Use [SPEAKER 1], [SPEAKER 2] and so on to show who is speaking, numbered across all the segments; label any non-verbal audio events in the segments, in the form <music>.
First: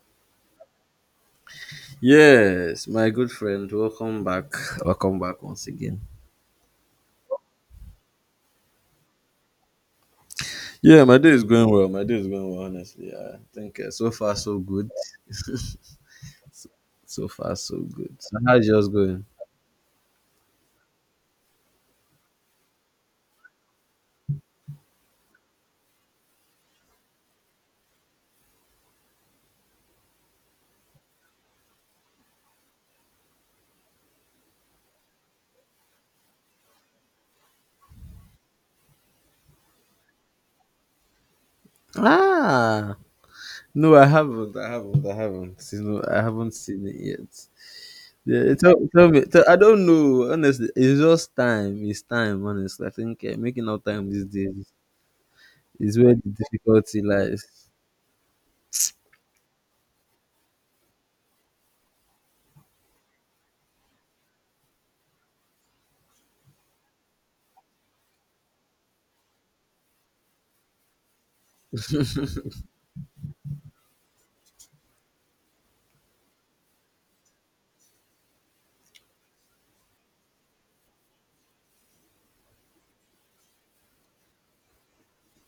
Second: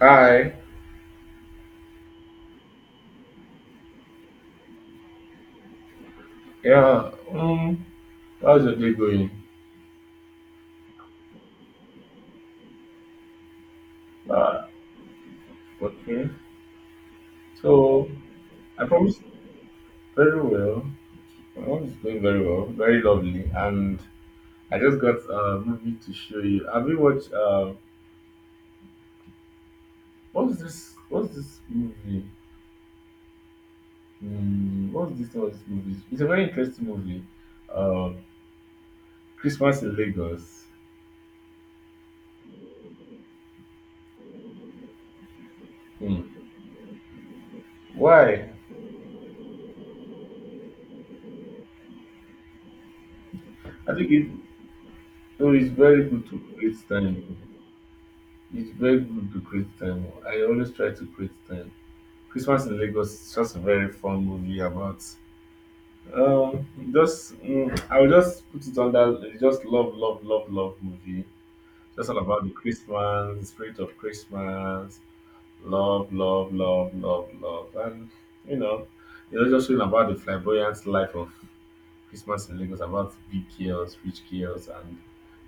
[SPEAKER 1] Hi.
[SPEAKER 2] Yes, my good friend, welcome back. <laughs> Welcome back once again.
[SPEAKER 1] Yeah. How's your day going?
[SPEAKER 2] Yeah, my day is going well. My day is going well, honestly. I think so far so
[SPEAKER 1] Ah,
[SPEAKER 2] good. <laughs>
[SPEAKER 1] okay.
[SPEAKER 2] So far so
[SPEAKER 1] So
[SPEAKER 2] good. So how's
[SPEAKER 1] I
[SPEAKER 2] yours
[SPEAKER 1] promise
[SPEAKER 2] going?
[SPEAKER 1] very well. My mom is going very well, very lovely, and I just got a movie to show you. Have you watched? What's this? What's this movie? What's this? What's this movie? It's a very interesting movie. Uh, Christmas in Lagos.
[SPEAKER 2] Ah, no, I haven't. I haven't. I haven't. I
[SPEAKER 1] Hmm.
[SPEAKER 2] haven't seen it yet.
[SPEAKER 1] Why?
[SPEAKER 2] Yeah, tell me. Tell, I don't know. Honestly, it's just time. It's time. Honestly, I think making out
[SPEAKER 1] I
[SPEAKER 2] time
[SPEAKER 1] think
[SPEAKER 2] these
[SPEAKER 1] it.
[SPEAKER 2] days
[SPEAKER 1] Oh, it's
[SPEAKER 2] is
[SPEAKER 1] very
[SPEAKER 2] where
[SPEAKER 1] good
[SPEAKER 2] the
[SPEAKER 1] to create
[SPEAKER 2] difficulty
[SPEAKER 1] time.
[SPEAKER 2] lies.
[SPEAKER 1] It's very good to create time. I always try to create time. Christmas in Lagos is just a very fun movie about um just I will just put it under just love, love, love, love movie. Just all about the Christmas, the spirit of Christmas, love, love, love, love, love, and you know, it's just showing about the flamboyant life of Christmas in Lagos, about big girls, rich girls, and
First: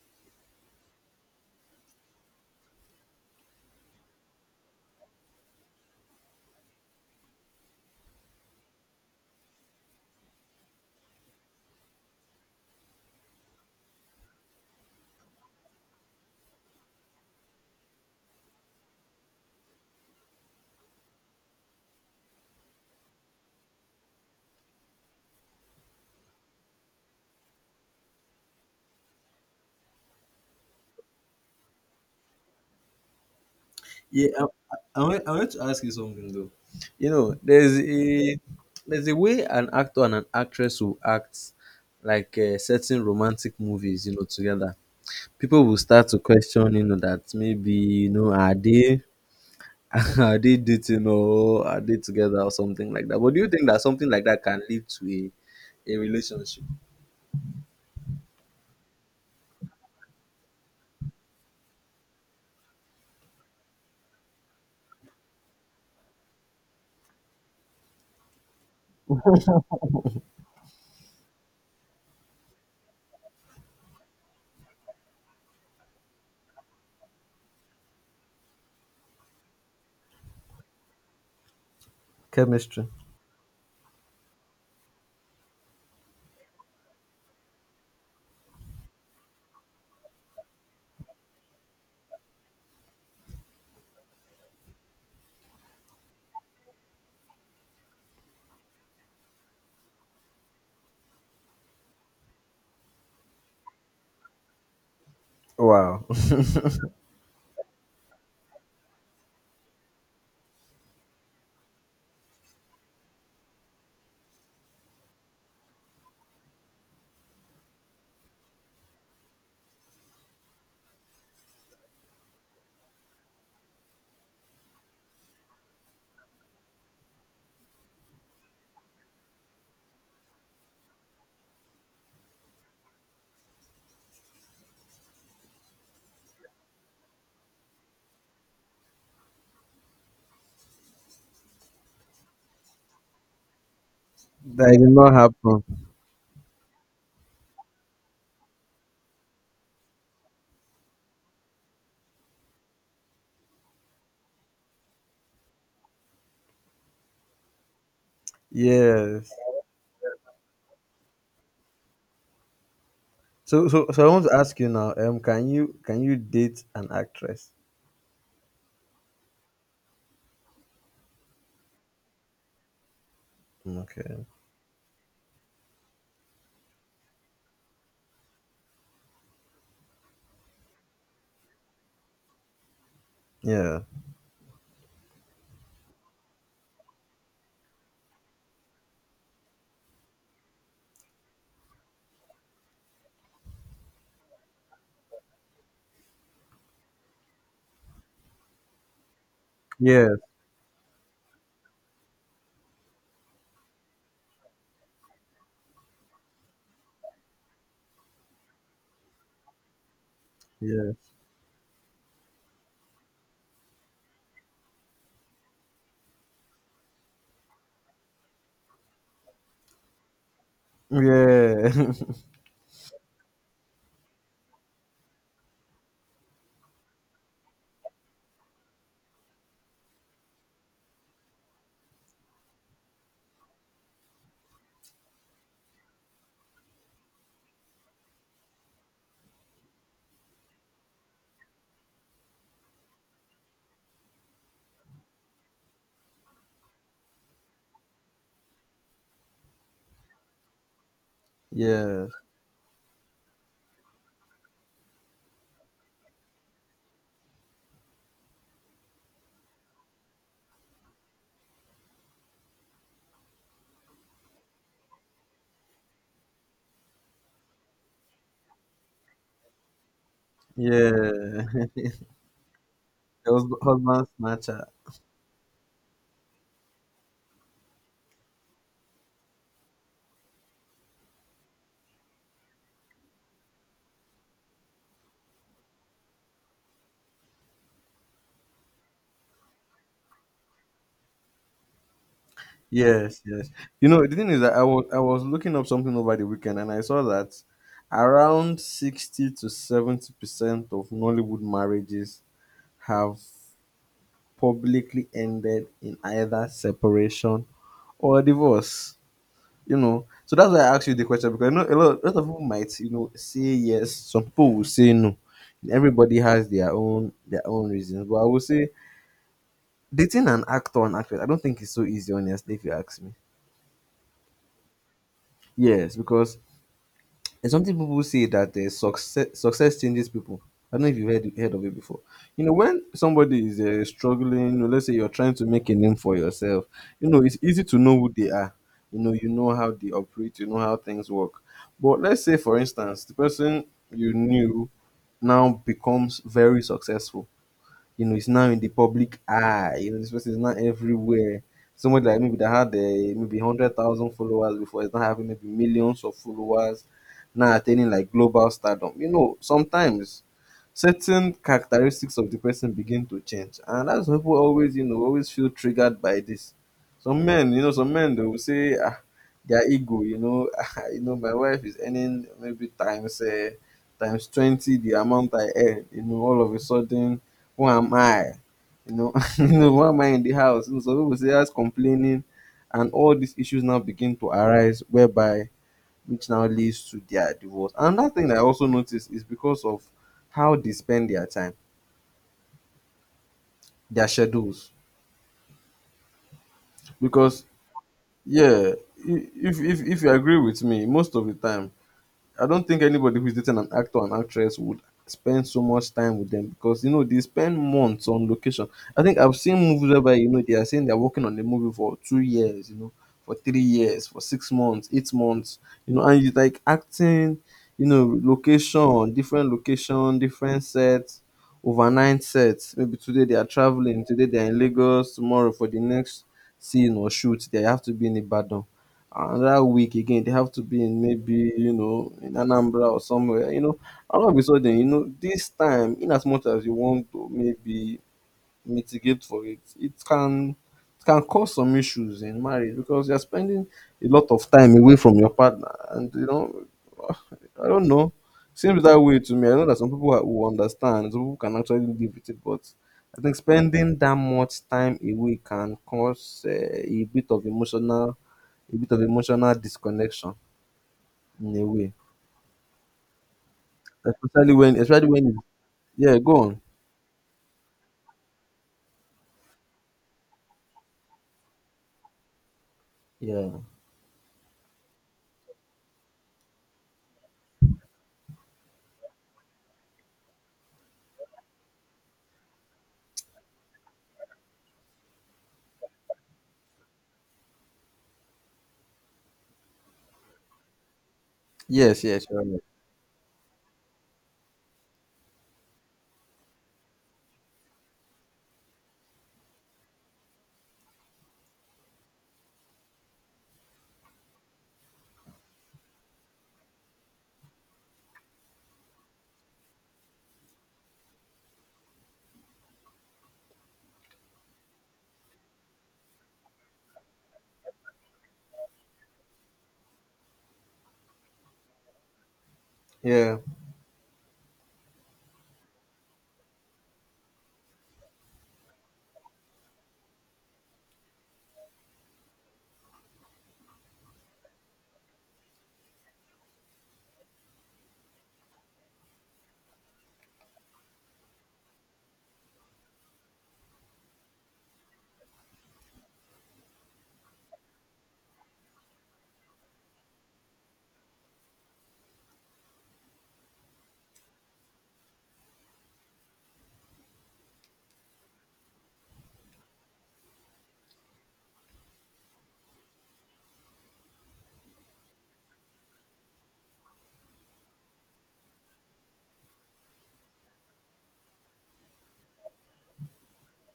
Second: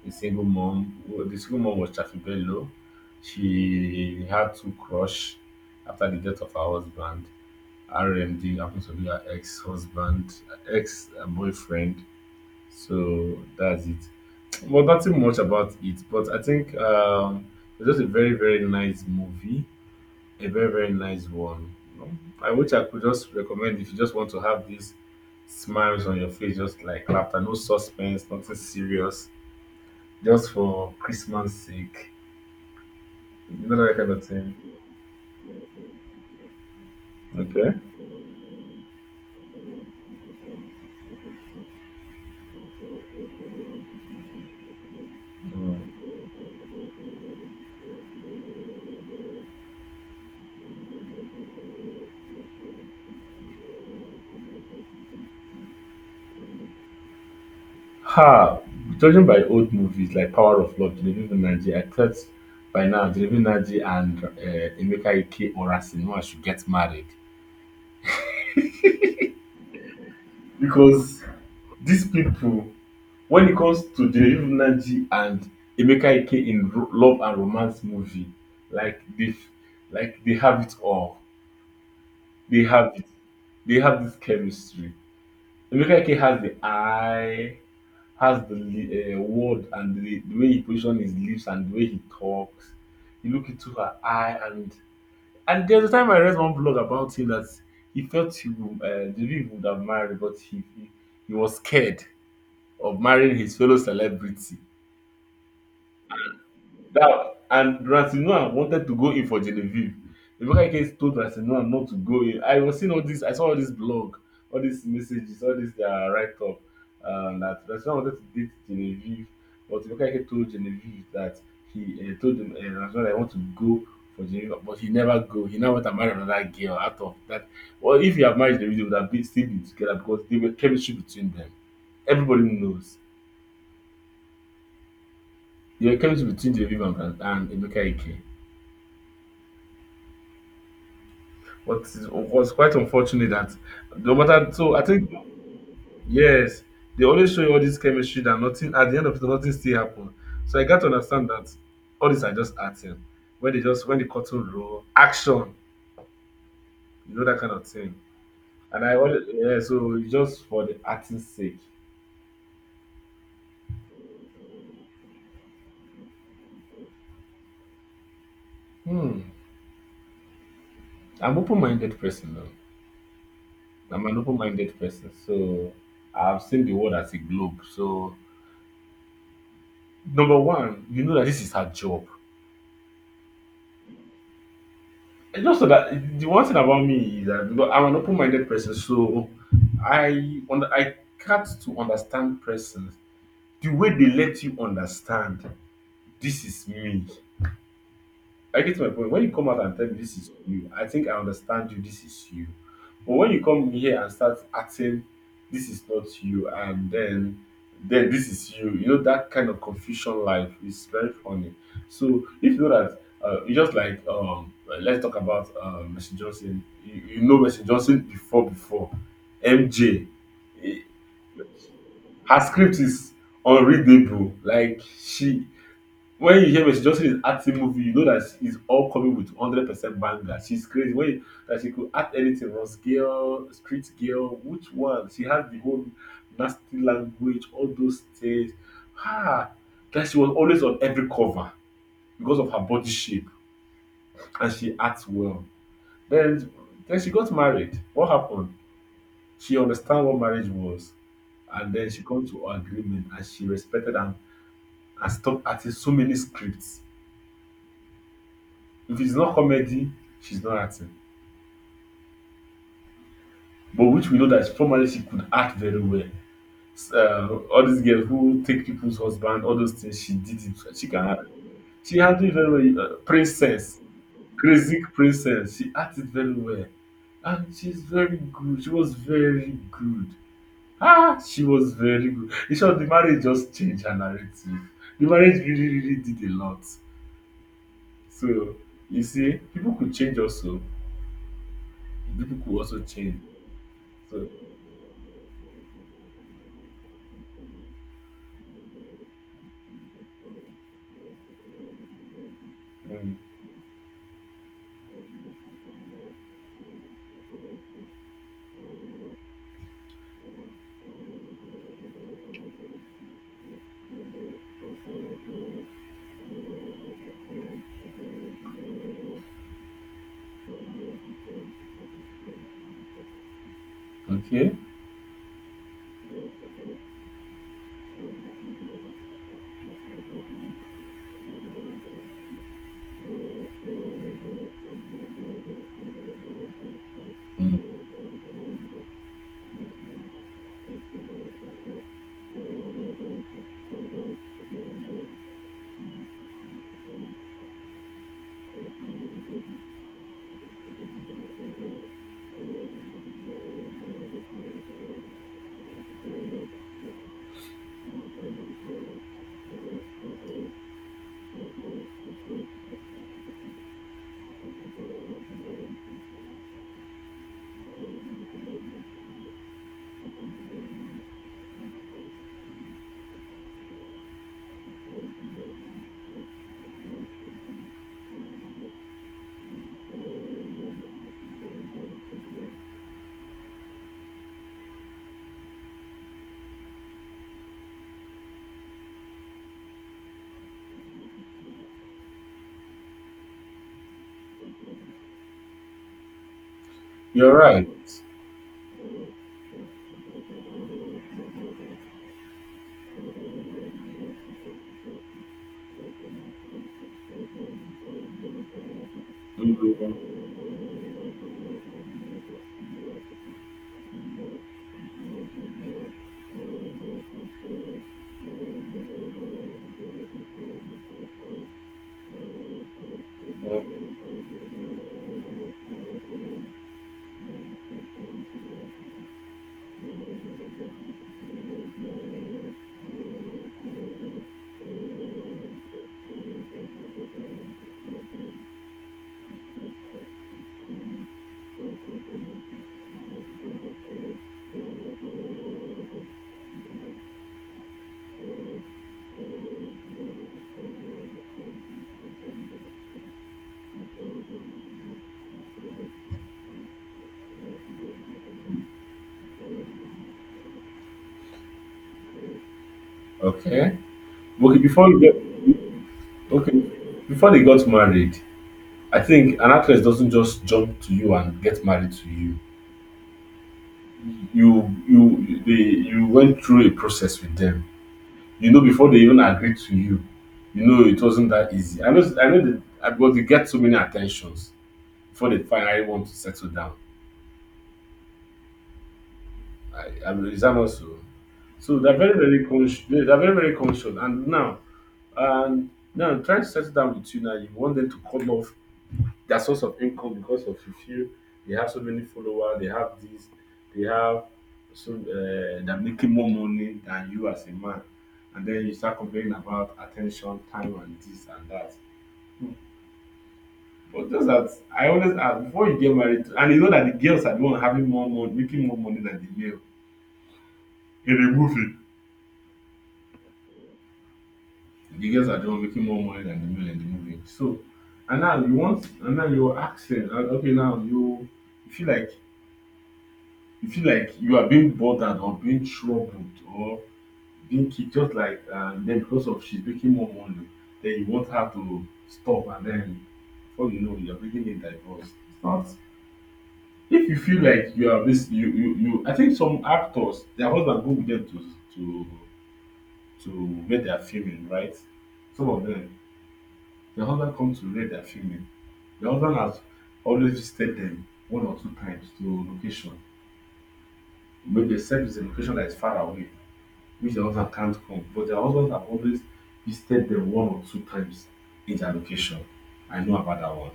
[SPEAKER 1] a single mom. Well, the single mom was Chafi Bello. She had two crush after the death of her husband. RMD happens to be her ex-husband, ex-boyfriend. So that's it. Well, nothing much about it, but I think it's just a very, very nice movie, a very, very nice one. I wish I could just recommend if you just want to have these smiles on your face, just like laughter, no suspense, nothing serious, just for Christmas sake, you know that kind of
[SPEAKER 2] Yeah,
[SPEAKER 1] thing.
[SPEAKER 2] I want to ask you something though. You know,
[SPEAKER 1] Okay.
[SPEAKER 2] there's a way an actor and an actress will act like certain romantic movies, you know, together. People will
[SPEAKER 1] Mm.
[SPEAKER 2] start to question, you know, that maybe you know are they <laughs> are they dating or are they together or something like that. But do you think that something like that can lead to a relationship?
[SPEAKER 1] Ha! Judging by old movies like Power of Love, Genevieve Nnaji, I thought by now Genevieve Nnaji and Emeka Ike orasi know I should get married. Because these people, when it comes to Genevieve Nnaji and Emeka Ike in love and romance movie, like they, like they have it all. They
[SPEAKER 2] Chemistry.
[SPEAKER 1] have they have this chemistry. Emeka Ike has the eye, has the word and the way he position his lips and the way he talks. You look into her eye and there's a time I read one blog about him that he felt he would, the he would have married, but he, he was scared of marrying his fellow celebrity.
[SPEAKER 2] Wow. <laughs>
[SPEAKER 1] That and Ransomware wanted to go in for Genevieve. Ebuka Eke told Ransomware not to go in. I was seeing all this, I saw all this blog, all these messages, all this their write up that Ransomware wanted to date Genevieve, but Ebuka told Genevieve that he told him Ransomware I want to go for Genevieve, but he never go. He now went and married another girl out of that. Well, if he had married Genevieve, they would have been still been together because there were chemistry between them. Everybody knows. There were chemistry between Genevieve and, Ebuka. But it was quite unfortunate that no matter
[SPEAKER 2] That
[SPEAKER 1] so I
[SPEAKER 2] did not
[SPEAKER 1] think
[SPEAKER 2] happen.
[SPEAKER 1] yes, they always show you all this chemistry that nothing at the end of it nothing still happened. So I got to understand that all these are just acting. When they just when the curtain roll, action, you know that kind of thing. And I always
[SPEAKER 2] Yes.
[SPEAKER 1] yeah, so it's just for the acting's sake.
[SPEAKER 2] So I want to ask you now. Can you can you date an actress?
[SPEAKER 1] Hmm. I'm open minded person though.
[SPEAKER 2] Mm,
[SPEAKER 1] I'm
[SPEAKER 2] okay.
[SPEAKER 1] an open minded person. So I've seen the world as a globe. So number one, you know that this is her job.
[SPEAKER 2] Yeah.
[SPEAKER 1] It's just so that the one thing about me is that because I'm an open-minded person, so I got to understand persons the way they let you understand. This is me. I get my point. When you come out and tell me this
[SPEAKER 2] Yes.
[SPEAKER 1] is you, I think I understand you. This is you. But when you come here and start acting, this is not you, and then this is you. You know that kind of confusion life is very
[SPEAKER 2] Yes.
[SPEAKER 1] funny. So if you know that, you just like let's talk about Messi Johnson. You know Messi Johnson before MJ. Eh,
[SPEAKER 2] Yeah. <laughs>
[SPEAKER 1] her script is unreadable. Like she when you hear Mercy Johnson is acting movie, you know that she's all coming with 100% banger. She's crazy. When you, that she could act anything, Ross Girl, Street Girl, which one? She has the whole nasty language, all those things. Ah, that she was always on every cover because of her body shape and she acts well. Then, then she got married. What happened? She understand what marriage was and then she
[SPEAKER 2] Yes.
[SPEAKER 1] come to agreement and she respected am and stopped acting so many scripts. If it's not comedy, she's not acting. But which we know that formerly she could act very well. All these girls who take people's husband, all those things she did it. She can act.
[SPEAKER 2] Yeah.
[SPEAKER 1] She
[SPEAKER 2] <laughs>
[SPEAKER 1] handled it very well.
[SPEAKER 2] There was
[SPEAKER 1] Princess,
[SPEAKER 2] husband snatcher.
[SPEAKER 1] crazy princess. She acted very well, and she's very good. She was very good. Ah, she was very good. In short, the marriage just changed her narrative. The marriage really, really did a lot. So you see, people could change also. People could also
[SPEAKER 2] Yes.
[SPEAKER 1] change.
[SPEAKER 2] Yes. You know the
[SPEAKER 1] So
[SPEAKER 2] thing is that I was looking up something over the weekend and I saw that around 60 to 70 percent of Nollywood marriages have
[SPEAKER 1] mm.
[SPEAKER 2] publicly ended in either separation or divorce, you know. So that's why I asked you the question because you know a lot of people might you know say yes, some people will say no. Everybody has their own reasons, but I would say dating an actor and actress, I don't think it's so easy honestly if you ask me.
[SPEAKER 1] Okay.
[SPEAKER 2] Yes, because And something people say that success changes people. I don't know if you've heard of it before. You know, when somebody is struggling, you know, let's say you're trying to make a name for yourself, you know, it's easy to
[SPEAKER 1] Mm.
[SPEAKER 2] know who they are. You know how they operate, you know how things work. But let's say, for instance, the person you knew now becomes very successful, you know, it's now in the public eye. You know, this person is now everywhere. Somebody like maybe that had maybe 100,000 followers before is now having maybe millions of followers, now attaining like global stardom. You know, sometimes certain characteristics of the person begin to change, and that's why people always, you know, always feel triggered by this. Some men, you know, some men they will say, ah, their ego, you know, <laughs> you know, my wife is earning maybe times. Times 20 the amount I earn, you know, all of a sudden who am I? You know, <laughs> You know, why am I in the house? So some people say that's complaining, and all these issues now begin to arise, whereby which now leads to their divorce. Another thing that I also noticed is because of how they spend their time, their schedules.
[SPEAKER 1] You're
[SPEAKER 2] Because
[SPEAKER 1] right.
[SPEAKER 2] yeah, if you agree with me, most of the time I don't think anybody who's dating an actor and actress would spend so much time with them because you know they spend months on location. I think I've
[SPEAKER 1] Mm,
[SPEAKER 2] seen
[SPEAKER 1] mm,
[SPEAKER 2] movies whereby
[SPEAKER 1] mm,
[SPEAKER 2] you know they are saying they're working on the movie for 2 years, you know, for 3 years, for 6 months, 8 months, you know, and you like acting, you know, different location, different sets, overnight sets. Maybe today they are
[SPEAKER 1] mm.
[SPEAKER 2] traveling, today they are in Lagos, tomorrow for the next scene or shoot, they have to be in Ibadan, another week again they have to be in maybe you know in Anambra or somewhere, you know, all of a sudden you know this time in as much as you want to maybe mitigate for it, it can cause some issues in marriage because you're spending a lot of time away from your partner, and you know I don't know, seems that way to me. I know that will understand, some people can actually live with it, but I think spending that much time away can cause a bit of emotional disconnection in a way,
[SPEAKER 1] Okay. Okay. Before you
[SPEAKER 2] especially
[SPEAKER 1] get
[SPEAKER 2] when it's- yeah, go on.
[SPEAKER 1] Okay, before they got married, I think an actress doesn't just jump to you and get married to you.
[SPEAKER 2] Yeah.
[SPEAKER 1] You they You went through a process with them. You know before they even agreed to you, you know it wasn't that easy. I know that but they get so many attentions before they finally want to settle down. I mean, is that not so? So they're
[SPEAKER 2] Yes.
[SPEAKER 1] very,
[SPEAKER 2] Yes. You're
[SPEAKER 1] very
[SPEAKER 2] right.
[SPEAKER 1] conscious. They're very, very conscious. And now, I trying to settle down with you now. You want them to cut off their source of income because of you feel they have so many followers. They have this. They have so they're making more money than you as a man. And then you start complaining about attention, time, and this and that. But just that I always ask before you get married, and you know that the girls are the one having more money, making more money than the male in a movie
[SPEAKER 2] Yeah.
[SPEAKER 1] the girls are the one making more money than the men in the movie. So, and now you want, and now you're asking, and okay, now you feel like you feel like you are being bothered or being troubled or being kicked, just like then because of she's making more money, then you want her to stop, and then before you know, you're making a divorce. It's not. If you feel like you are this, I think some actors, their husband go with them to make their filming, right? Some of them, their husband come to read their filming. The husband has always visited them one or two times to location. Maybe except it's a location that is far away, which the husband can't come. But the husbands have always visited them one or two times in their location. I know about that one.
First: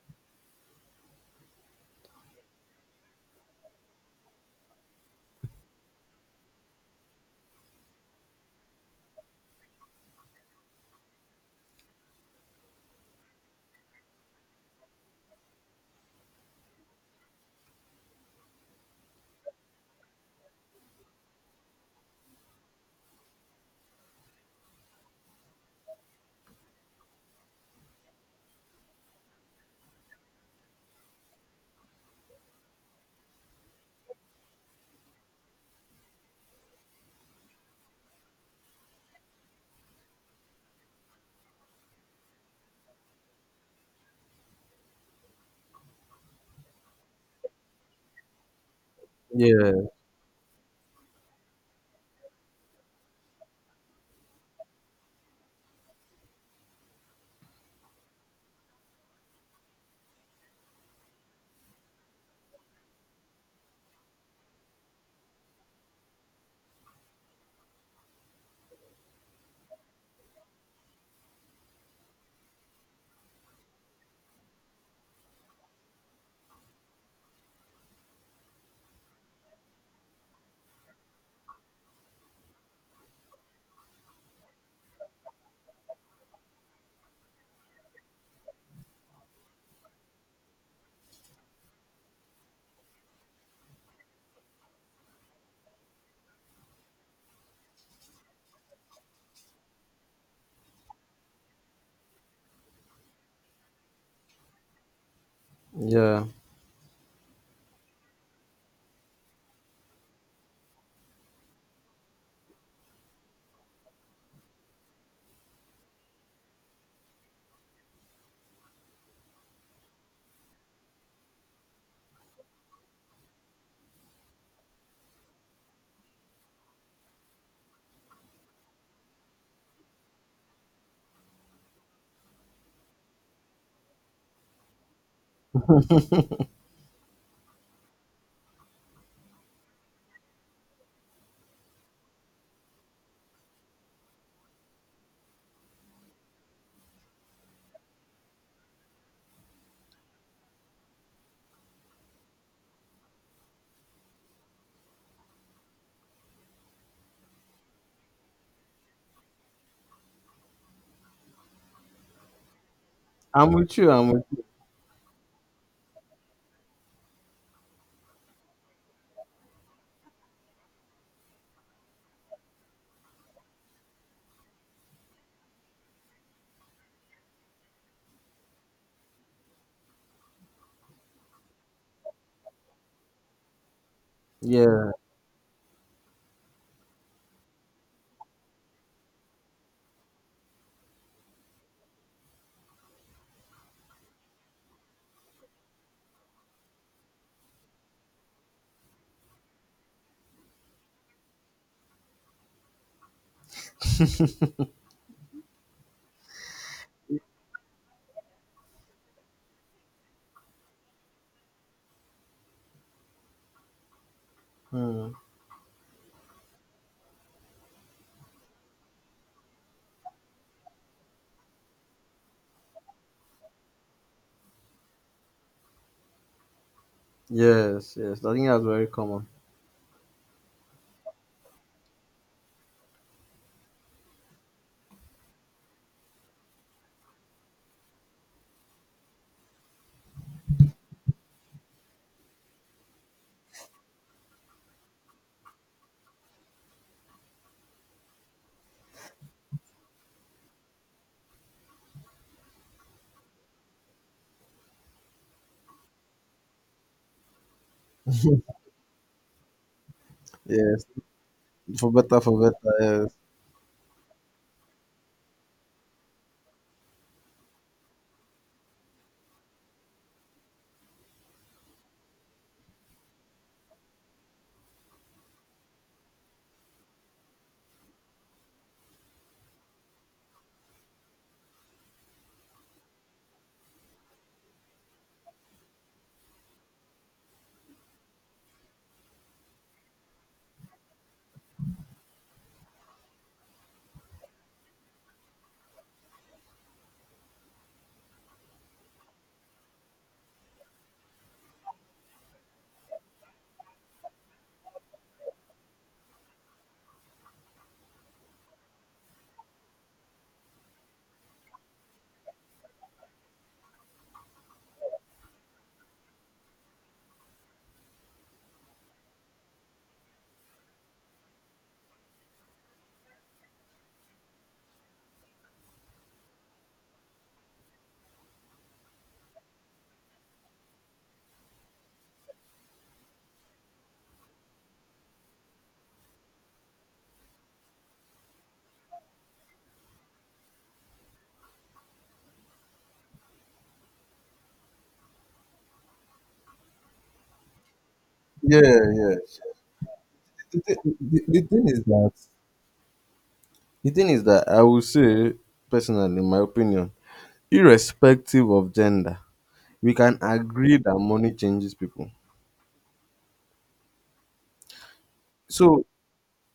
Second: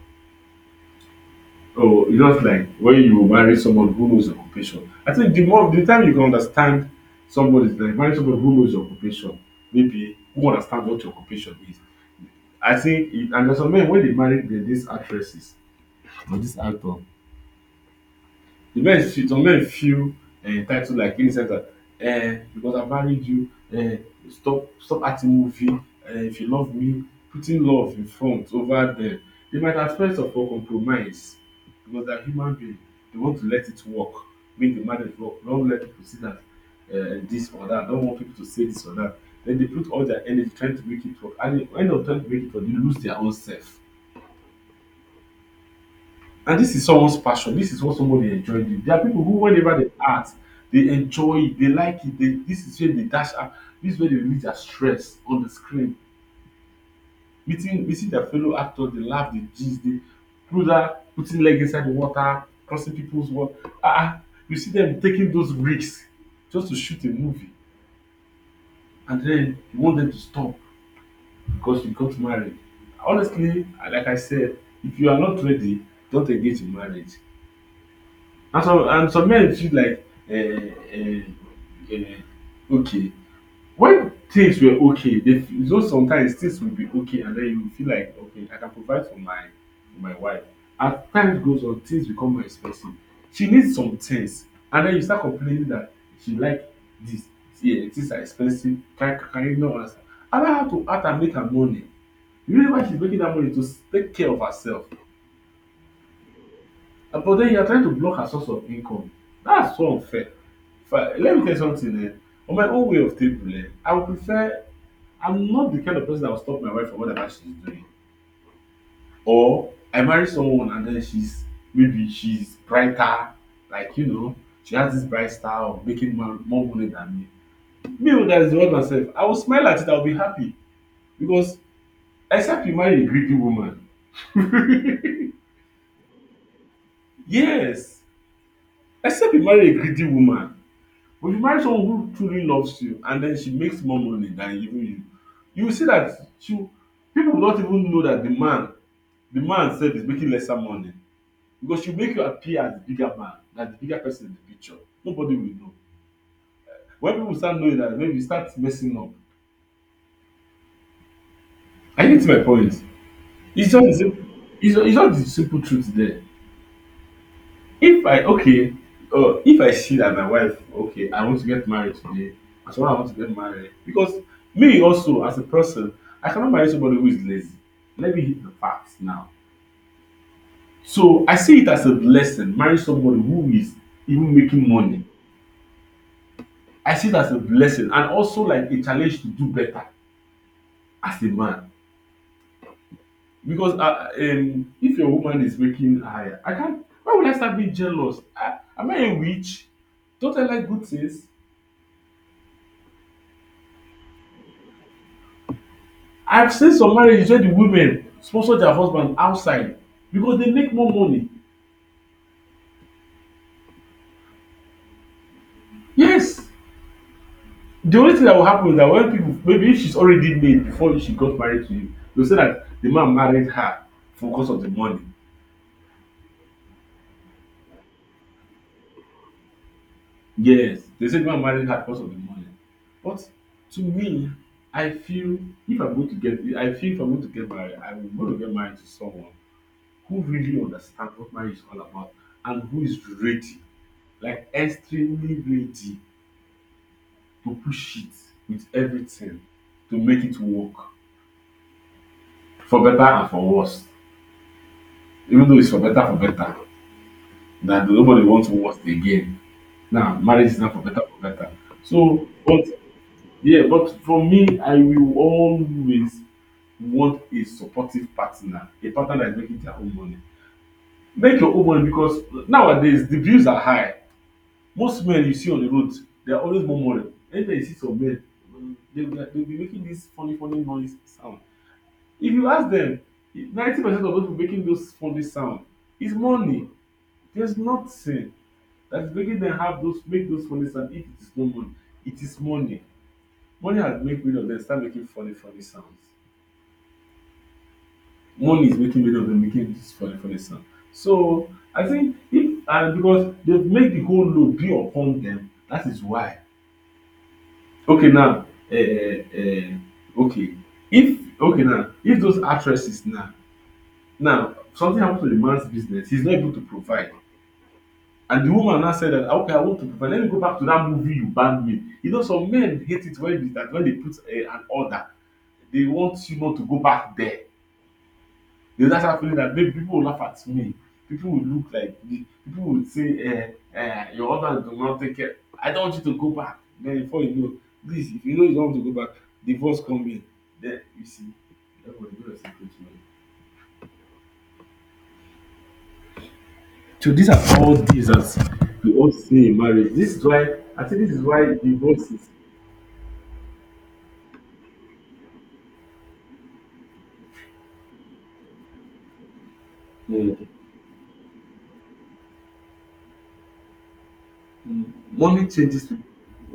[SPEAKER 1] Oh, it's just like when you marry someone who knows your occupation. I think the more the time you can understand somebody, like marry somebody who knows your occupation, maybe who understand what your occupation is. I think, it, and there's some men when they marry these actresses or this actor, the men feel some men feel entitled like in the sense that because I married you um stop acting movie if you love me putting love in front over them they might at first of all compromise because they are human being they want to let it work make the marriage work. Don't let people see that this or that. Don't want people to say this or that then they put all their energy trying to make it work and at the end of trying to make it work they lose their own self and this is someone's passion. This is what somebody enjoy doing. There are people who
[SPEAKER 2] Yeah.
[SPEAKER 1] whenever they art, they enjoy it, they like it, they this is where they dash out, this is where they release their stress on the screen. Meeting their fellow actors, they laugh, they gist, they brother putting leg inside the water, crossing people's wa. Ah! ah, you see them taking those risks just to shoot a movie and then you want them to stop because you got married. Honestly, like I said, if you are not ready, don't engage in marriage. And some men feel like uh, okay, when things were okay they feel so sometimes things will be okay, and then you feel like okay, I can provide for my wife. As time goes on things become more expensive, she needs some things, and then you start complaining that she like this. Yeah, things are expensive. Can you? No answer. Allow her to add and make her money. You know why she's making that money? To take care of herself.
[SPEAKER 2] Yeah.
[SPEAKER 1] But then you are trying to block her source of income. That's so unfair. Let me tell you something. Eh? On my own way of table, eh, I would prefer. I'm not the kind of person that will stop my wife from whatever she's doing. Or I marry someone and then she's maybe she's brighter, like you know, she has this bright style of making more money than me. Me, who that is the one myself, I will smile at it. I'll be happy, because except you marry a greedy woman, yes, except you marry a greedy woman. But if you marry someone who truly loves you and then she makes more money than even you, you will see that she people will not even know that the man sef is making lesser money because she make you appear as the bigger man, na the bigger person in the picture, nobody will know. When people start knowing that, then you start messing up. I get my point?
[SPEAKER 2] I'm
[SPEAKER 1] It's
[SPEAKER 2] with
[SPEAKER 1] just
[SPEAKER 2] you.
[SPEAKER 1] the
[SPEAKER 2] I'm with
[SPEAKER 1] sim
[SPEAKER 2] you.
[SPEAKER 1] it's just the simple truth there. If I okay, if I see that my wife okay, I want to get married today. As well, I want to get married because me also as a person, I cannot marry somebody who is lazy. Let me hit the facts now. So I see it as a blessing. Marry somebody who is even making
[SPEAKER 2] Yeah.
[SPEAKER 1] money. I see it as a blessing and also like a challenge to do better as a man, because if your woman is making higher, I can't. Why would I start being jealous? I, am I a witch? Don't I like good things? I've seen some marriages where the women sponsor their husband outside because they make more money.
[SPEAKER 2] Hmm.
[SPEAKER 1] Yes, the only thing that will happen is that when people maybe if she's already made before she got married to him, they'll say that the man married her for cause of the money.
[SPEAKER 2] Yes. Yes. I think that's very common.
[SPEAKER 1] Yes, they say the man married her because of the money. But to me, I feel if I'm going to get, I feel if I'm going to get married, I'm going to get married to someone who really understands what marriage is all about and who is ready, like extremely ready to push it with everything to make it work for better and for worse. Even though it's for better, that nobody wants worse again. Now marriage is not for
[SPEAKER 2] Yes.
[SPEAKER 1] better for better.
[SPEAKER 2] For better,
[SPEAKER 1] So,
[SPEAKER 2] for
[SPEAKER 1] but
[SPEAKER 2] better. Yes.
[SPEAKER 1] yeah, but for me, I will always want a supportive partner, a partner that is making their own money. Make your own money because nowadays the bills are high. Most men you see on the road, they are always more money. Anytime you see some men, they will be making this funny funny noise sound. If you ask them, 90% of those people making those funny sound is money. There's nothing that's making them have those make those funny sound if it is no money. It is money. Money has made many of them start making funny funny sounds. Money is making many of them making this funny funny sound. So I think if and because they've made the whole load be upon them, that is why. Okay now, okay, if okay now if those actresses now. Now, something happens to the man's business. He's not able to provide. And the woman now said that, "Ah, okay, I want to provide. Let me go back to that movie you banned me." You know, some men hate it when, that when they put an order. They want you not to go back there. They just have feeling that maybe people will laugh at me. People will look like me. People will say, your order do not take care. I don't want you to go back. Then before you know, please, if you know you don't want to go back, divorce come in. Then you see, everybody goes to. So these are all these
[SPEAKER 2] Yeah.
[SPEAKER 1] that we all
[SPEAKER 2] Yeah.
[SPEAKER 1] see in marriage. This is why
[SPEAKER 2] The,
[SPEAKER 1] I
[SPEAKER 2] thi-
[SPEAKER 1] think, this is
[SPEAKER 2] the, the
[SPEAKER 1] why
[SPEAKER 2] thing is
[SPEAKER 1] divorce
[SPEAKER 2] that
[SPEAKER 1] is
[SPEAKER 2] the thing is that I will say personally, in my opinion, irrespective of gender, we can
[SPEAKER 1] mm,
[SPEAKER 2] agree that money changes people.
[SPEAKER 1] money
[SPEAKER 2] So
[SPEAKER 1] changes people.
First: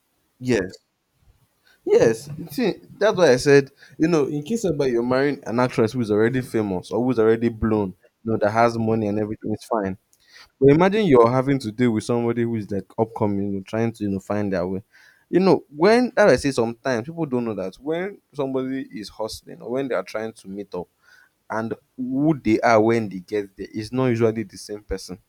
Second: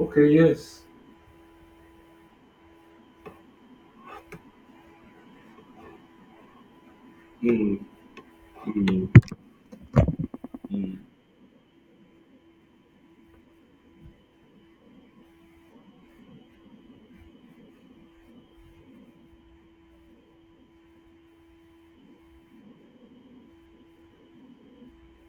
[SPEAKER 1] Okay,
[SPEAKER 2] yes,
[SPEAKER 1] yes.
[SPEAKER 2] yes, you see, that's why I said, you know, in case about you're marrying an actress who is already famous or who's already
[SPEAKER 1] Mm,
[SPEAKER 2] blown, you know, that has money
[SPEAKER 1] mm,
[SPEAKER 2] and everything, it's fine. But
[SPEAKER 1] mm.
[SPEAKER 2] imagine you're having to deal with somebody who is like upcoming, you know, trying to, you know, find their way. You know, when that I say sometimes people don't know that when somebody is hustling or when they are trying to meet up and who they are when they get there is not usually the same person.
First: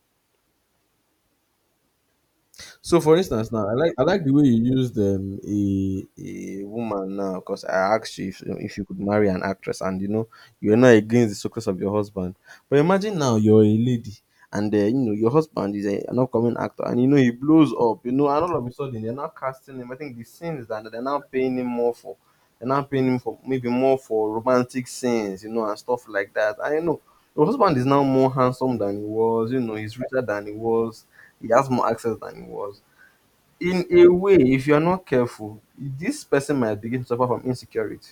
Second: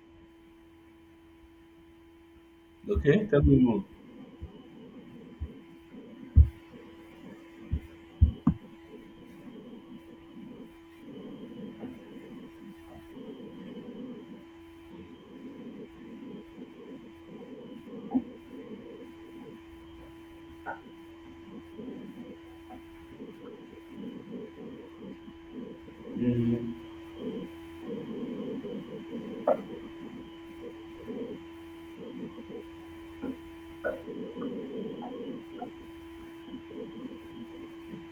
[SPEAKER 2] So, for
[SPEAKER 1] Okay, tell
[SPEAKER 2] instance,
[SPEAKER 1] me
[SPEAKER 2] now
[SPEAKER 1] more.
[SPEAKER 2] I like the way you used a woman now because I asked you if you could marry an actress, and you know you're not against the success of your husband. But imagine now you're a lady, and you know your husband is an upcoming actor, and you know he blows up, you know, and all of a sudden they're now casting him. I think the scenes that they're now paying him more for, they're now paying him for maybe more for romantic scenes, you know, and stuff like that. I
[SPEAKER 1] Mm,
[SPEAKER 2] you know your husband is now more handsome than he was. You know, he's richer than he was. He has more access than he was. In a way, if you're not careful, this person might begin to suffer from insecurity.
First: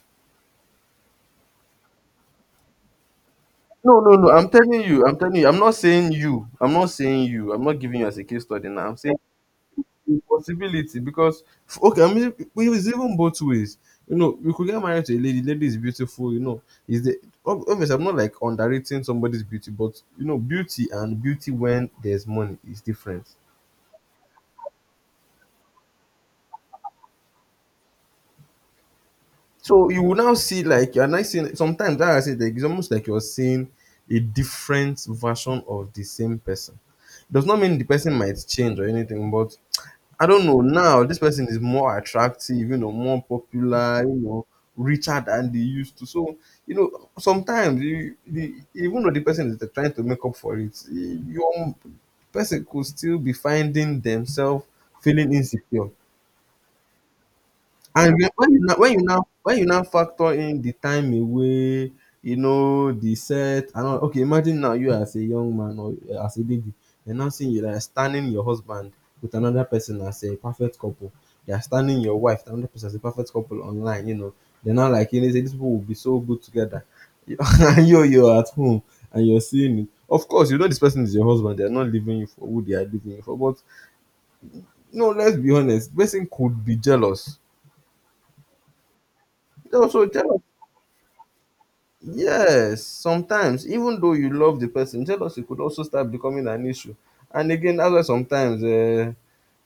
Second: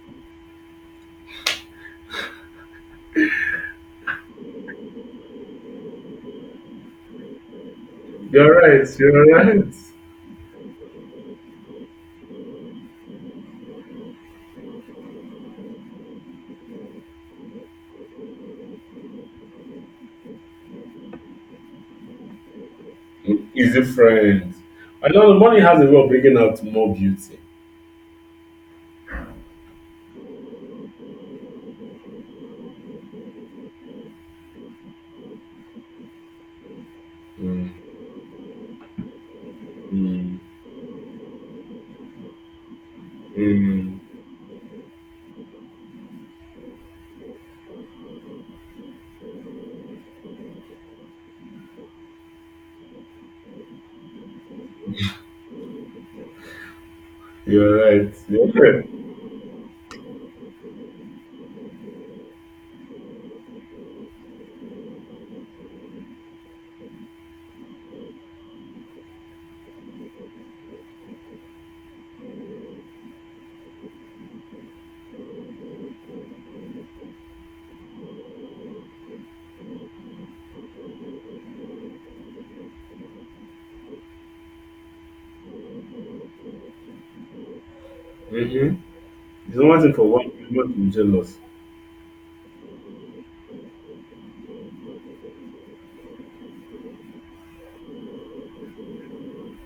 [SPEAKER 2] No, no, no. I'm telling you. I'm telling you. I'm not saying you. I'm not saying you. I'm not giving you as a case
[SPEAKER 1] you're
[SPEAKER 2] study now.
[SPEAKER 1] right,
[SPEAKER 2] I'm saying
[SPEAKER 1] you're right.
[SPEAKER 2] it's a possibility because okay. I mean, it's even both ways. You know, you could get married to a lady. Lady is beautiful. You know, is the obviously I'm not like underrating somebody's beauty, but you know, beauty and beauty when there's money is different.
[SPEAKER 1] Easy friend. I know money has a way of bringing out more beauty.
[SPEAKER 2] So you will now see like you're not seeing sometimes that I said like, it's almost like you're seeing a different version of the same person. Does not
[SPEAKER 1] Mm,
[SPEAKER 2] mean the person might change or anything, but I
[SPEAKER 1] mm,
[SPEAKER 2] don't know. Now this person is more attractive, you know, more
[SPEAKER 1] mm.
[SPEAKER 2] popular, you know, richer than they used to. So, you know, sometimes you the even though the person is trying to make up for it, your person could still be finding themselves feeling insecure.
[SPEAKER 1] You're right.
[SPEAKER 2] And
[SPEAKER 1] You're right.
[SPEAKER 2] when you now factor in the time away, you know, the set and all. Okay, imagine now you as a young man or as a baby, you're now seeing you like standing your husband with another person as a perfect couple. You're standing your wife with another person as a perfect couple online, you know. They're now like, you know, say, these people will be so good together. <laughs> And you, you're at home and you're seeing it. Of course, you know this person is your husband. They're not leaving you for who they are leaving you for. But no, let's be honest. Person could be jealous.
[SPEAKER 1] Mm-hmm. There's
[SPEAKER 2] They're
[SPEAKER 1] one thing for
[SPEAKER 2] also
[SPEAKER 1] one,
[SPEAKER 2] jealous.
[SPEAKER 1] you're not be jealous.
[SPEAKER 2] Yes, sometimes, even though you love the person, jealousy could also start becoming an issue. And again, that's why sometimes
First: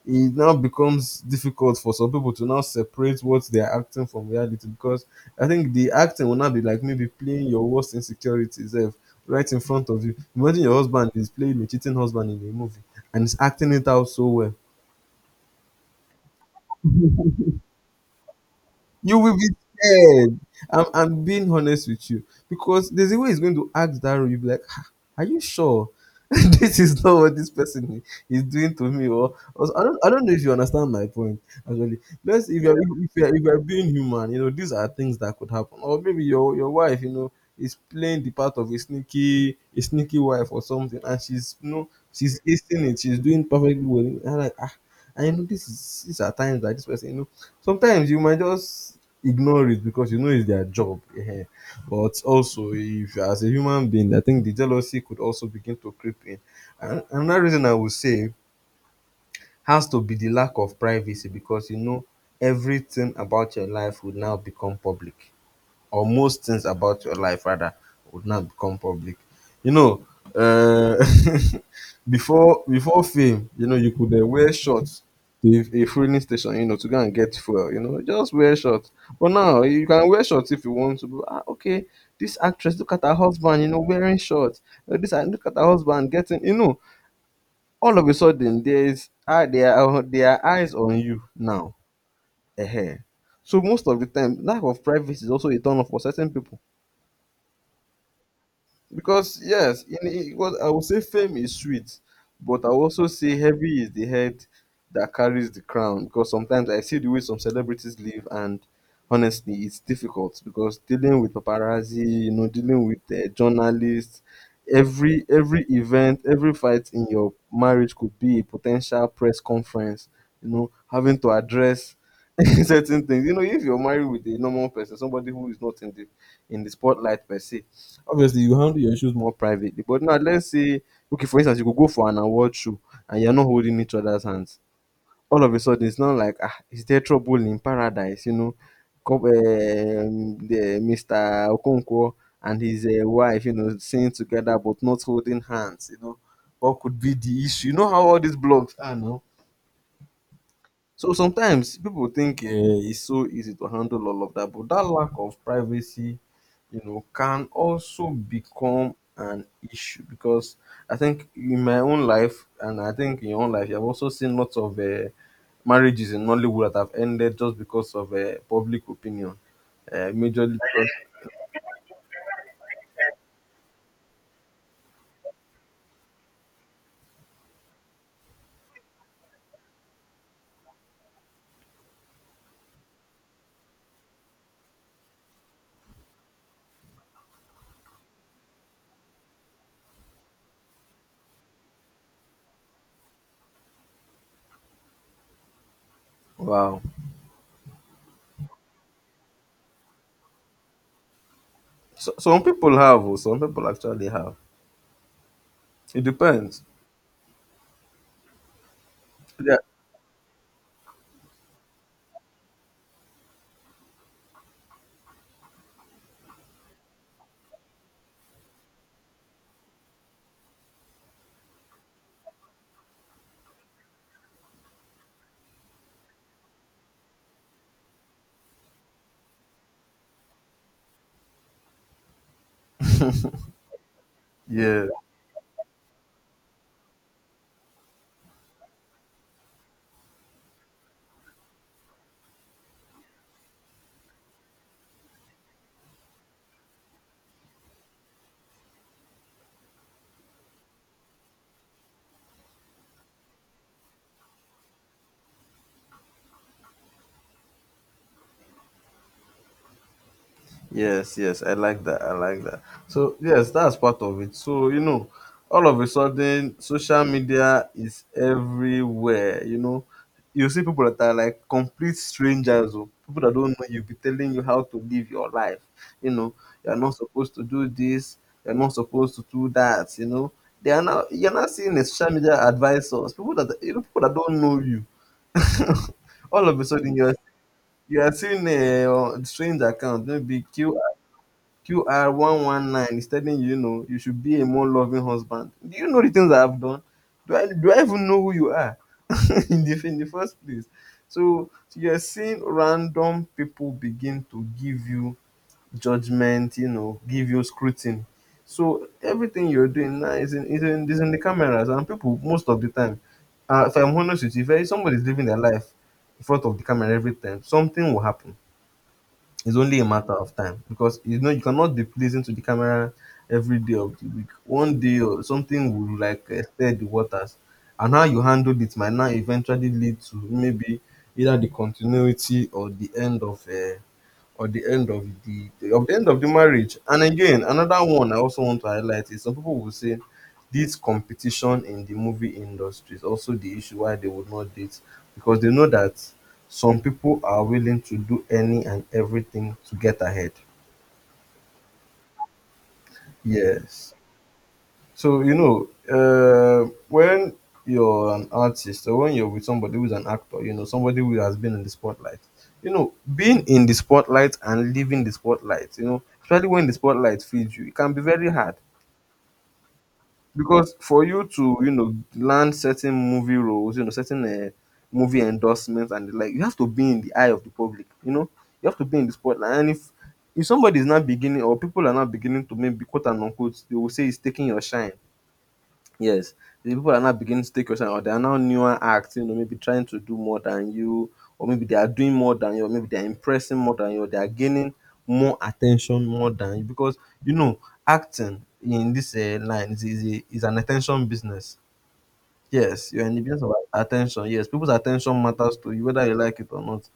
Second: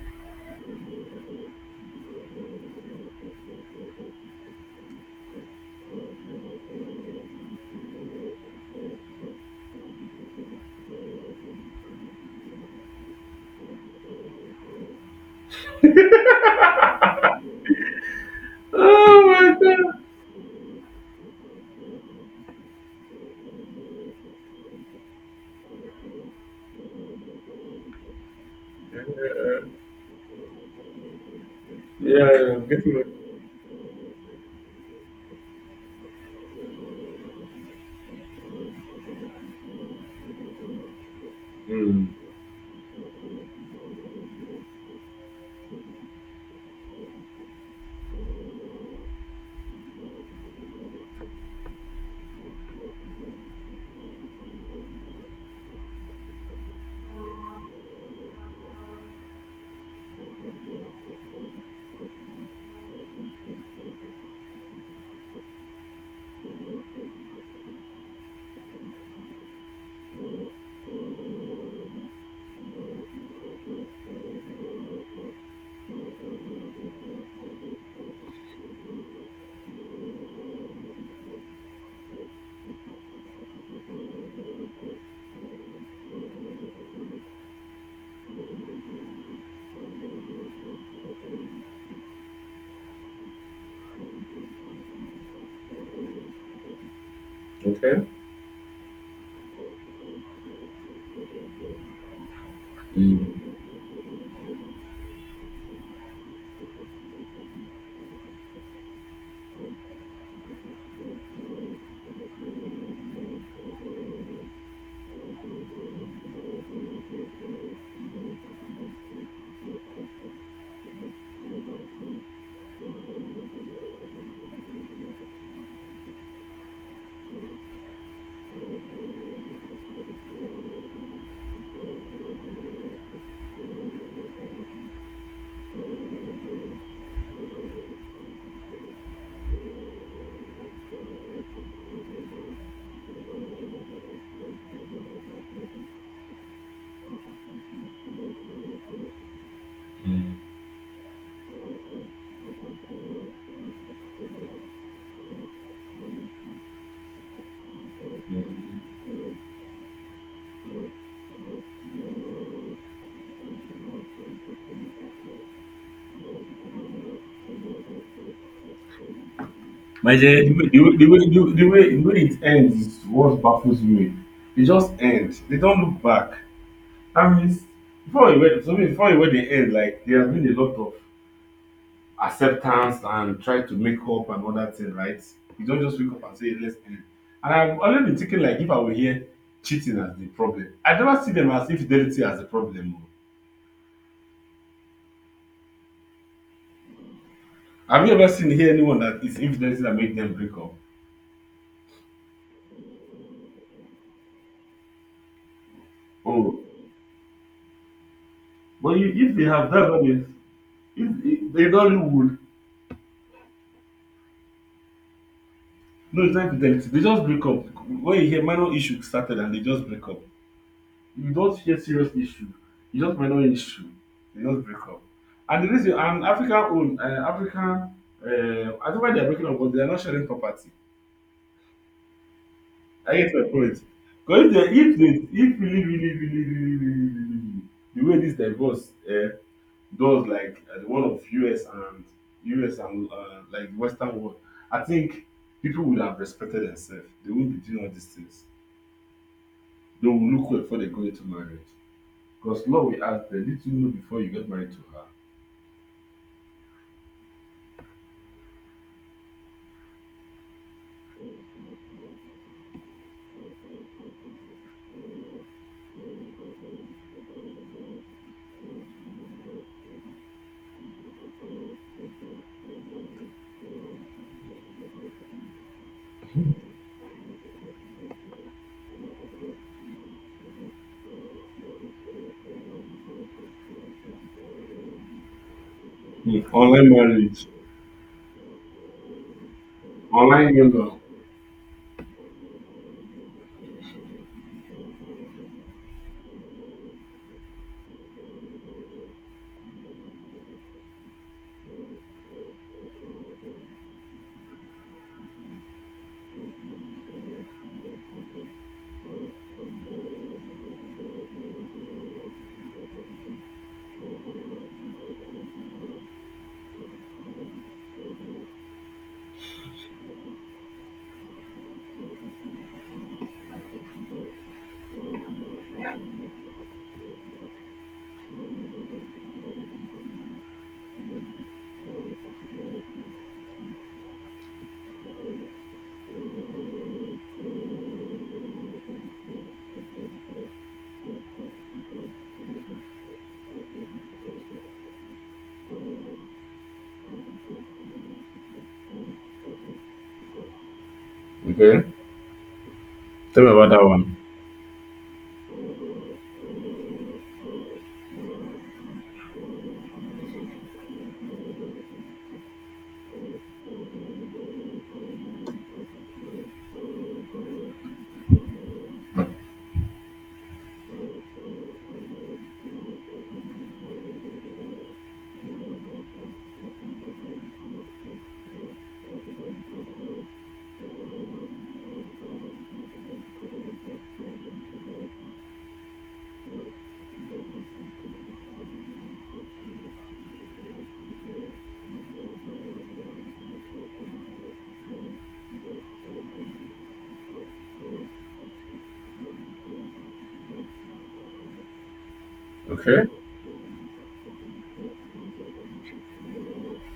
[SPEAKER 2] it now becomes difficult for some people to now separate what they are acting from reality because I think the acting will now be like maybe playing your worst insecurities, eh, right in front of you. Imagine your husband is playing a cheating husband in a movie and is acting it out so well, you
[SPEAKER 1] Oh
[SPEAKER 2] will be
[SPEAKER 1] my god.
[SPEAKER 2] scared. I'm being honest with you because there's a way he's going to ask that role. You'll be like, "Ah, are you sure? <laughs> This is not what this person is doing to me." Or- I don't know if you understand my point. Actually,
[SPEAKER 1] Yeah,
[SPEAKER 2] let's
[SPEAKER 1] yeah,
[SPEAKER 2] if
[SPEAKER 1] I'm getting it.
[SPEAKER 2] if you're being human, you know these are things that could happen. Or maybe your wife, you know, is playing the part of a sneaky wife or something, and she's you know
[SPEAKER 1] Mm,
[SPEAKER 2] she's acing it. She's doing perfectly well. And I'm like ah. I know, this is these are times that this person, sometimes you might just ignore it because you know it's their job. Ehen. But also, if as a human being, I think the jealousy could also begin to creep in. And another reason I would say has to be the lack of privacy because you know everything about your life would now become public, or most things about your life rather would not become public. You know, uh, <laughs> before fame, you know, you could wear shorts to a fueling station, you know, to go and get fuel. You know, just wear shorts. But now you can wear shorts if you want to. But, ah, okay, this actress, look at her husband, you know, wearing shorts. This and look at her husband getting, you know, all of a sudden there are eyes on you now. Ehen. So most of the time, lack of privacy is also a turn off for certain people.
[SPEAKER 1] okay.
[SPEAKER 2] Because yes, because I would say fame is sweet, but I would also say
[SPEAKER 1] Mm,
[SPEAKER 2] heavy is the head that carries the crown. Because sometimes I see the way some celebrities live, and honestly, it's difficult because dealing with paparazzi, you know, dealing with journalists, every event, every fight in your marriage could be a potential press conference. You know, having to address <laughs> certain things. You know, if you're married with a normal person, somebody who is not in the spotlight per se. Obviously, you handle your issues more privately. But now, let's say, okay, for instance, you could go for an award show and you're not holding each other's hands. All of a sudden, it's not like, ah, is there trouble in paradise? You know, come, Mr. Okonkwo and his wife, you know, singing together but not holding hands, you know. What could be the issue? You know how all these blogs are now?
[SPEAKER 1] mm,
[SPEAKER 2] So sometimes people think it's so easy to handle all of that, but that lack of privacy, you know, can also
[SPEAKER 1] mm.
[SPEAKER 2] become an issue because I think in my own life, and I think in your own life, you have also seen lots of marriages in Nollywood that have ended just because of public opinion,
[SPEAKER 1] My dear, The
[SPEAKER 2] majorly because.
[SPEAKER 1] way, the way, the way, the way, the way the way it ends is what baffles me. They just end. They don't look back. That means before you were, so means before you were they end, like there has been a lot of acceptance and try to make up and all that thing, right? You don't just wake up and say let's end. And I've already been thinking like if I were here, cheating as the problem. I never see them as infidelity as a problem. Oh.
[SPEAKER 2] Wow.
[SPEAKER 1] Have you ever seen here anyone that is infidelity that made them break up?
[SPEAKER 2] So, some people have, oh, some people actually have. It
[SPEAKER 1] Oh,
[SPEAKER 2] depends.
[SPEAKER 1] but you, if they
[SPEAKER 2] Yeah.
[SPEAKER 1] have that, that is. If they Nollywood, no, it's not fidelity. They just break up. When you hear minor issue started and they just break up. If you don't hear serious issue. You just minor issue. They just break up. And the reason and African own African I don't know why they're breaking up, but they're not sharing property. I get my point. Because if they
[SPEAKER 2] Yeah.
[SPEAKER 1] if they if really really really really really really really really, really, the way this divorce those like the one of US and like Western world, I think people would have respected themselves. They wouldn't be doing all these things. They will look well before they go into marriage. Because law will ask them, did you know before you get married to her?
[SPEAKER 2] Yes, yes, I like that. I like that. So, yes, that's part of it. So, you know, all of a sudden, social media is everywhere. You know, you see people that are like complete strangers or people that don't know you be telling you how to live your life. You know, you're not supposed to do this, you're not supposed to do that. You know, they are now, you're not seeing a social media advisors, people that, you know, people that don't know you. <laughs>
[SPEAKER 1] Hmm.
[SPEAKER 2] All of a
[SPEAKER 1] Online
[SPEAKER 2] sudden, you're
[SPEAKER 1] marriage,
[SPEAKER 2] you are seeing a strange account, maybe
[SPEAKER 1] online
[SPEAKER 2] Q
[SPEAKER 1] window.
[SPEAKER 2] QR119 is telling you, you know, you should be a more loving husband. Do you know the things I have done? Do I even know who you are <laughs> in the first place? So you're seeing random people begin to give you judgment, you know, give you scrutiny. So everything you're doing now is in the cameras, and people, most of the time, if I'm honest with you, if somebody's living their life in front of the camera every time, something will happen. It's only a matter of time because you know you cannot be pleasing to the camera every day of the week. One day or something will like stir the waters, and how you handled it might now eventually lead to maybe either the continuity or the end of or the end of the end of the marriage. And again, another one I also want to highlight is some people will say this competition in the movie industry is also the issue why they would not date because they know that some people are willing to do any and everything to get ahead.
[SPEAKER 1] Okay. Tell me about that
[SPEAKER 2] Yes.
[SPEAKER 1] one.
[SPEAKER 2] So you know, when you're an artist or when you're with somebody who's an actor, you know, somebody who has been in the spotlight, you know, being in the spotlight and leaving the spotlight, you know, especially when the spotlight feeds you, it can be very hard because for you to, you know, land certain movie roles, you know, certain movie endorsements and the like, you have to be in the eye of the public, you know, you have to be in the spotlight, and if somebody is not beginning or people are not beginning to maybe quote and unquote, they will say it's taking your shine. Yes, the people are now beginning to take your side, or they are now newer acts, you know, maybe trying to do more than you, or maybe they are doing more than you, or maybe they are impressing more than you, or they are gaining more attention more than you. Because, you know, acting in this line is an attention business. Yes, you're
[SPEAKER 1] Okay.
[SPEAKER 2] in the business of attention. Yes, people's attention matters to you, whether you like it or not.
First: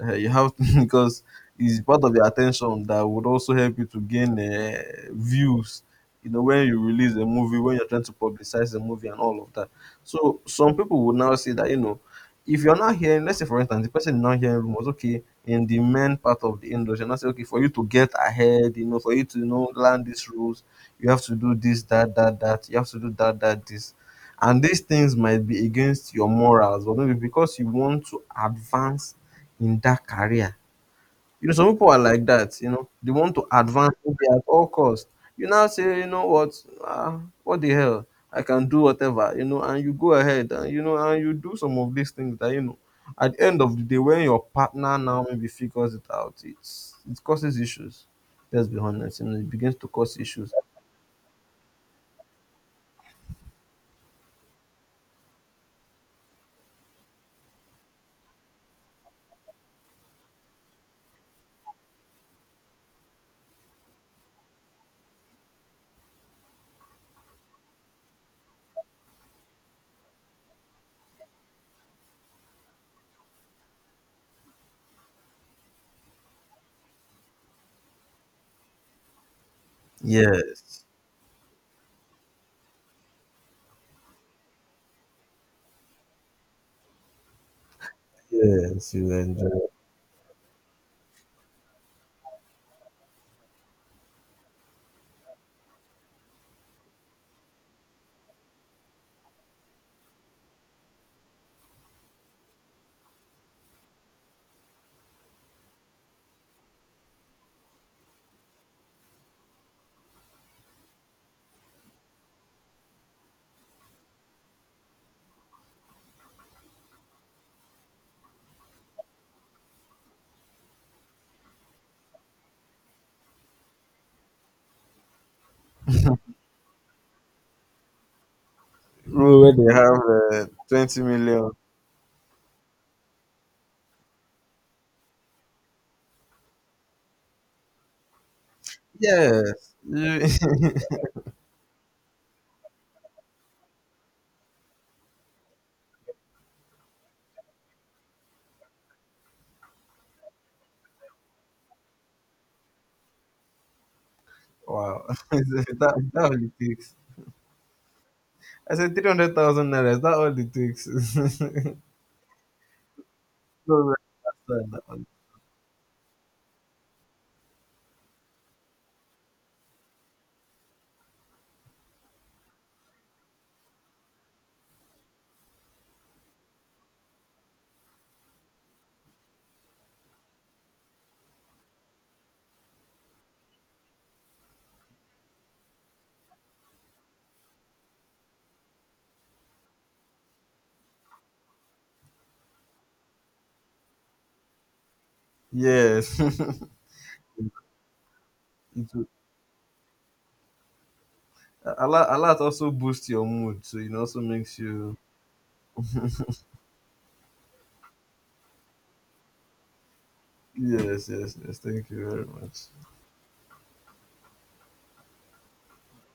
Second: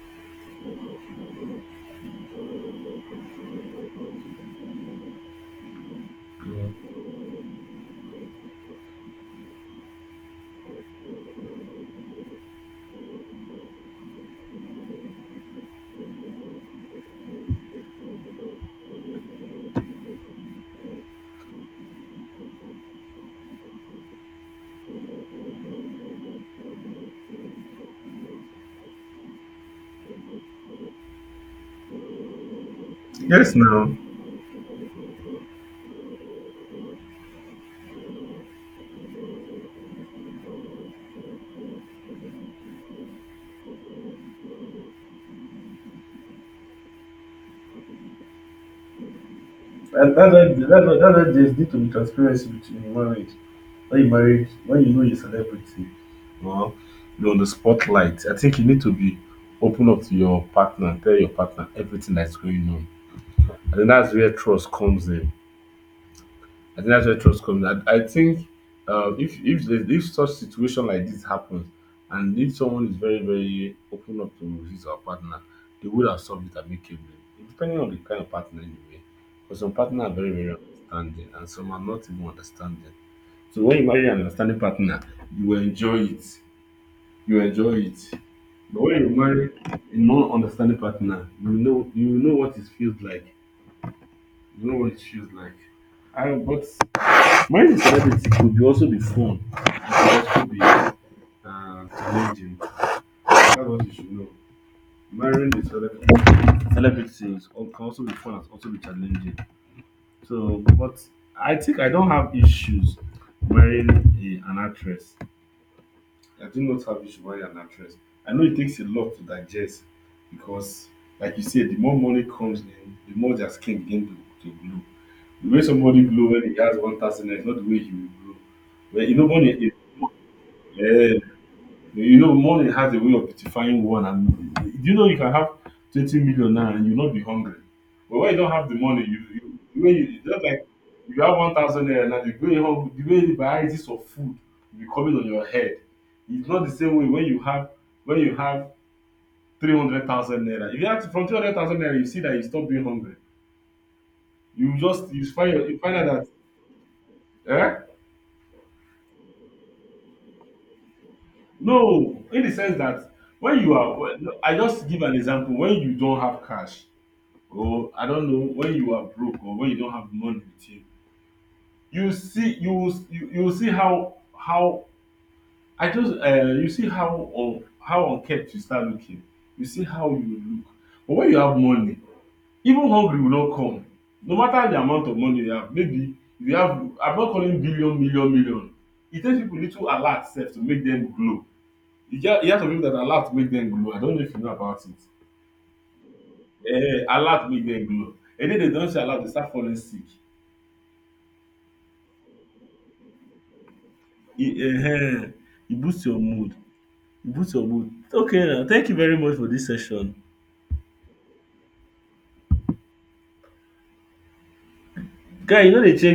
[SPEAKER 2] You have to, <laughs> because it's part of your attention that would also help you to gain views. You know, when you release a movie, when you're trying to publicize the movie and all of that. So some people would now say that you know, if you're not hearing, let's say for instance, the person is not hearing rumors. Okay, in the main part of the industry, and I say okay, for you to get ahead, you know, for you to you know land these rules, you have to do this, that, that, that. You have to do that, that, this and these things might be against your morals, but maybe because you want to advance in that career. You know, some people are like that, you know, they want to
[SPEAKER 1] Yes,
[SPEAKER 2] advance
[SPEAKER 1] now.
[SPEAKER 2] maybe at all costs. You now say, you know what, ah, what the hell, I can do whatever, you know, and you go ahead and, you know, and you do some of these things that, you know, at the end of the day, when your partner now maybe figures it out, it's, it causes issues. Let's be honest, you know, it begins to cause
[SPEAKER 1] And that's why
[SPEAKER 2] issues.
[SPEAKER 1] that's why that's why there's need to be transparency between human when you marry, when you know you're a celebrity or you're on the spotlight. I think you need to be open up to your partner, tell your partner everything that's going on. I think that's where trust comes in. I think that's where trust comes in I think if if such situation like this happens and if someone is very open up to his or her partner, they would have solved it amicably, depending on the kind of partner anyway, because some partner are very
[SPEAKER 2] Yes,
[SPEAKER 1] understanding and some are not even understanding. So when you marry an understanding partner, you will enjoy it. You will enjoy it. But
[SPEAKER 2] yes,
[SPEAKER 1] when you
[SPEAKER 2] you enjoy.
[SPEAKER 1] marry a non-understanding partner, you know, you know what it feels like. You know what it feels like. I, but marriage a celebrity could be also be fun. It could also be challenging. That's what you should know. Marrying the celebrity, can also be fun and also be challenging. So, but I think I don't have issues marrying a, an actress. I do not have issue why an actress. I know it takes a lot to digest because, like you said, the more money comes in, the more their skin begin to glow. The way somebody glow when he has 1,000 naira is not the way he will glow. Well, you know,
[SPEAKER 2] Room
[SPEAKER 1] money
[SPEAKER 2] where
[SPEAKER 1] is.
[SPEAKER 2] they have 20
[SPEAKER 1] Yeah.
[SPEAKER 2] million.
[SPEAKER 1] You know, money has a way of beautifying one. And do you know you can have 20 million now and you not be hungry? But when you don't have the money, you
[SPEAKER 2] Yes.
[SPEAKER 1] when you just like
[SPEAKER 2] <laughs>
[SPEAKER 1] you have 1,000 naira now, the way, home, the way the varieties of food will be coming on your head. It's not the same way when you have 300,000 naira. If you have from 300,000 naira, you see that you stop being hungry. You
[SPEAKER 2] Wow.
[SPEAKER 1] just
[SPEAKER 2] <laughs>
[SPEAKER 1] you find
[SPEAKER 2] That, that
[SPEAKER 1] out
[SPEAKER 2] all it takes.
[SPEAKER 1] that eh?
[SPEAKER 2] I said 300,000 naira. Is that all it takes? <laughs>
[SPEAKER 1] No, in the sense that when you
[SPEAKER 2] No,
[SPEAKER 1] are, I just give
[SPEAKER 2] that's
[SPEAKER 1] an example. When you don't have cash, or I don't know when you are broke or when you don't have money with you, you see you will you, you will see how I just you see how on how unkept you start looking. You see how you look. But when you have money, even hungry will not come. No matter the amount of money you have, maybe if you have I'm not calling billion, million, million. It takes people little alert self to make them glow. You just you have some people that alert make them glow. I don't know if you know about it.
[SPEAKER 2] yes. <laughs>
[SPEAKER 1] Eh, alert make them glow. And then they
[SPEAKER 2] It
[SPEAKER 1] don't say
[SPEAKER 2] will-
[SPEAKER 1] alert, they start falling sick.
[SPEAKER 2] a lot also boosts your mood. So it also makes
[SPEAKER 1] You
[SPEAKER 2] you.
[SPEAKER 1] um you boost your mood, you boost your mood. Okay now, thank you very much for this session.
[SPEAKER 2] Yes, yes, yes. Thank you very much.
[SPEAKER 1] Guy you know dey change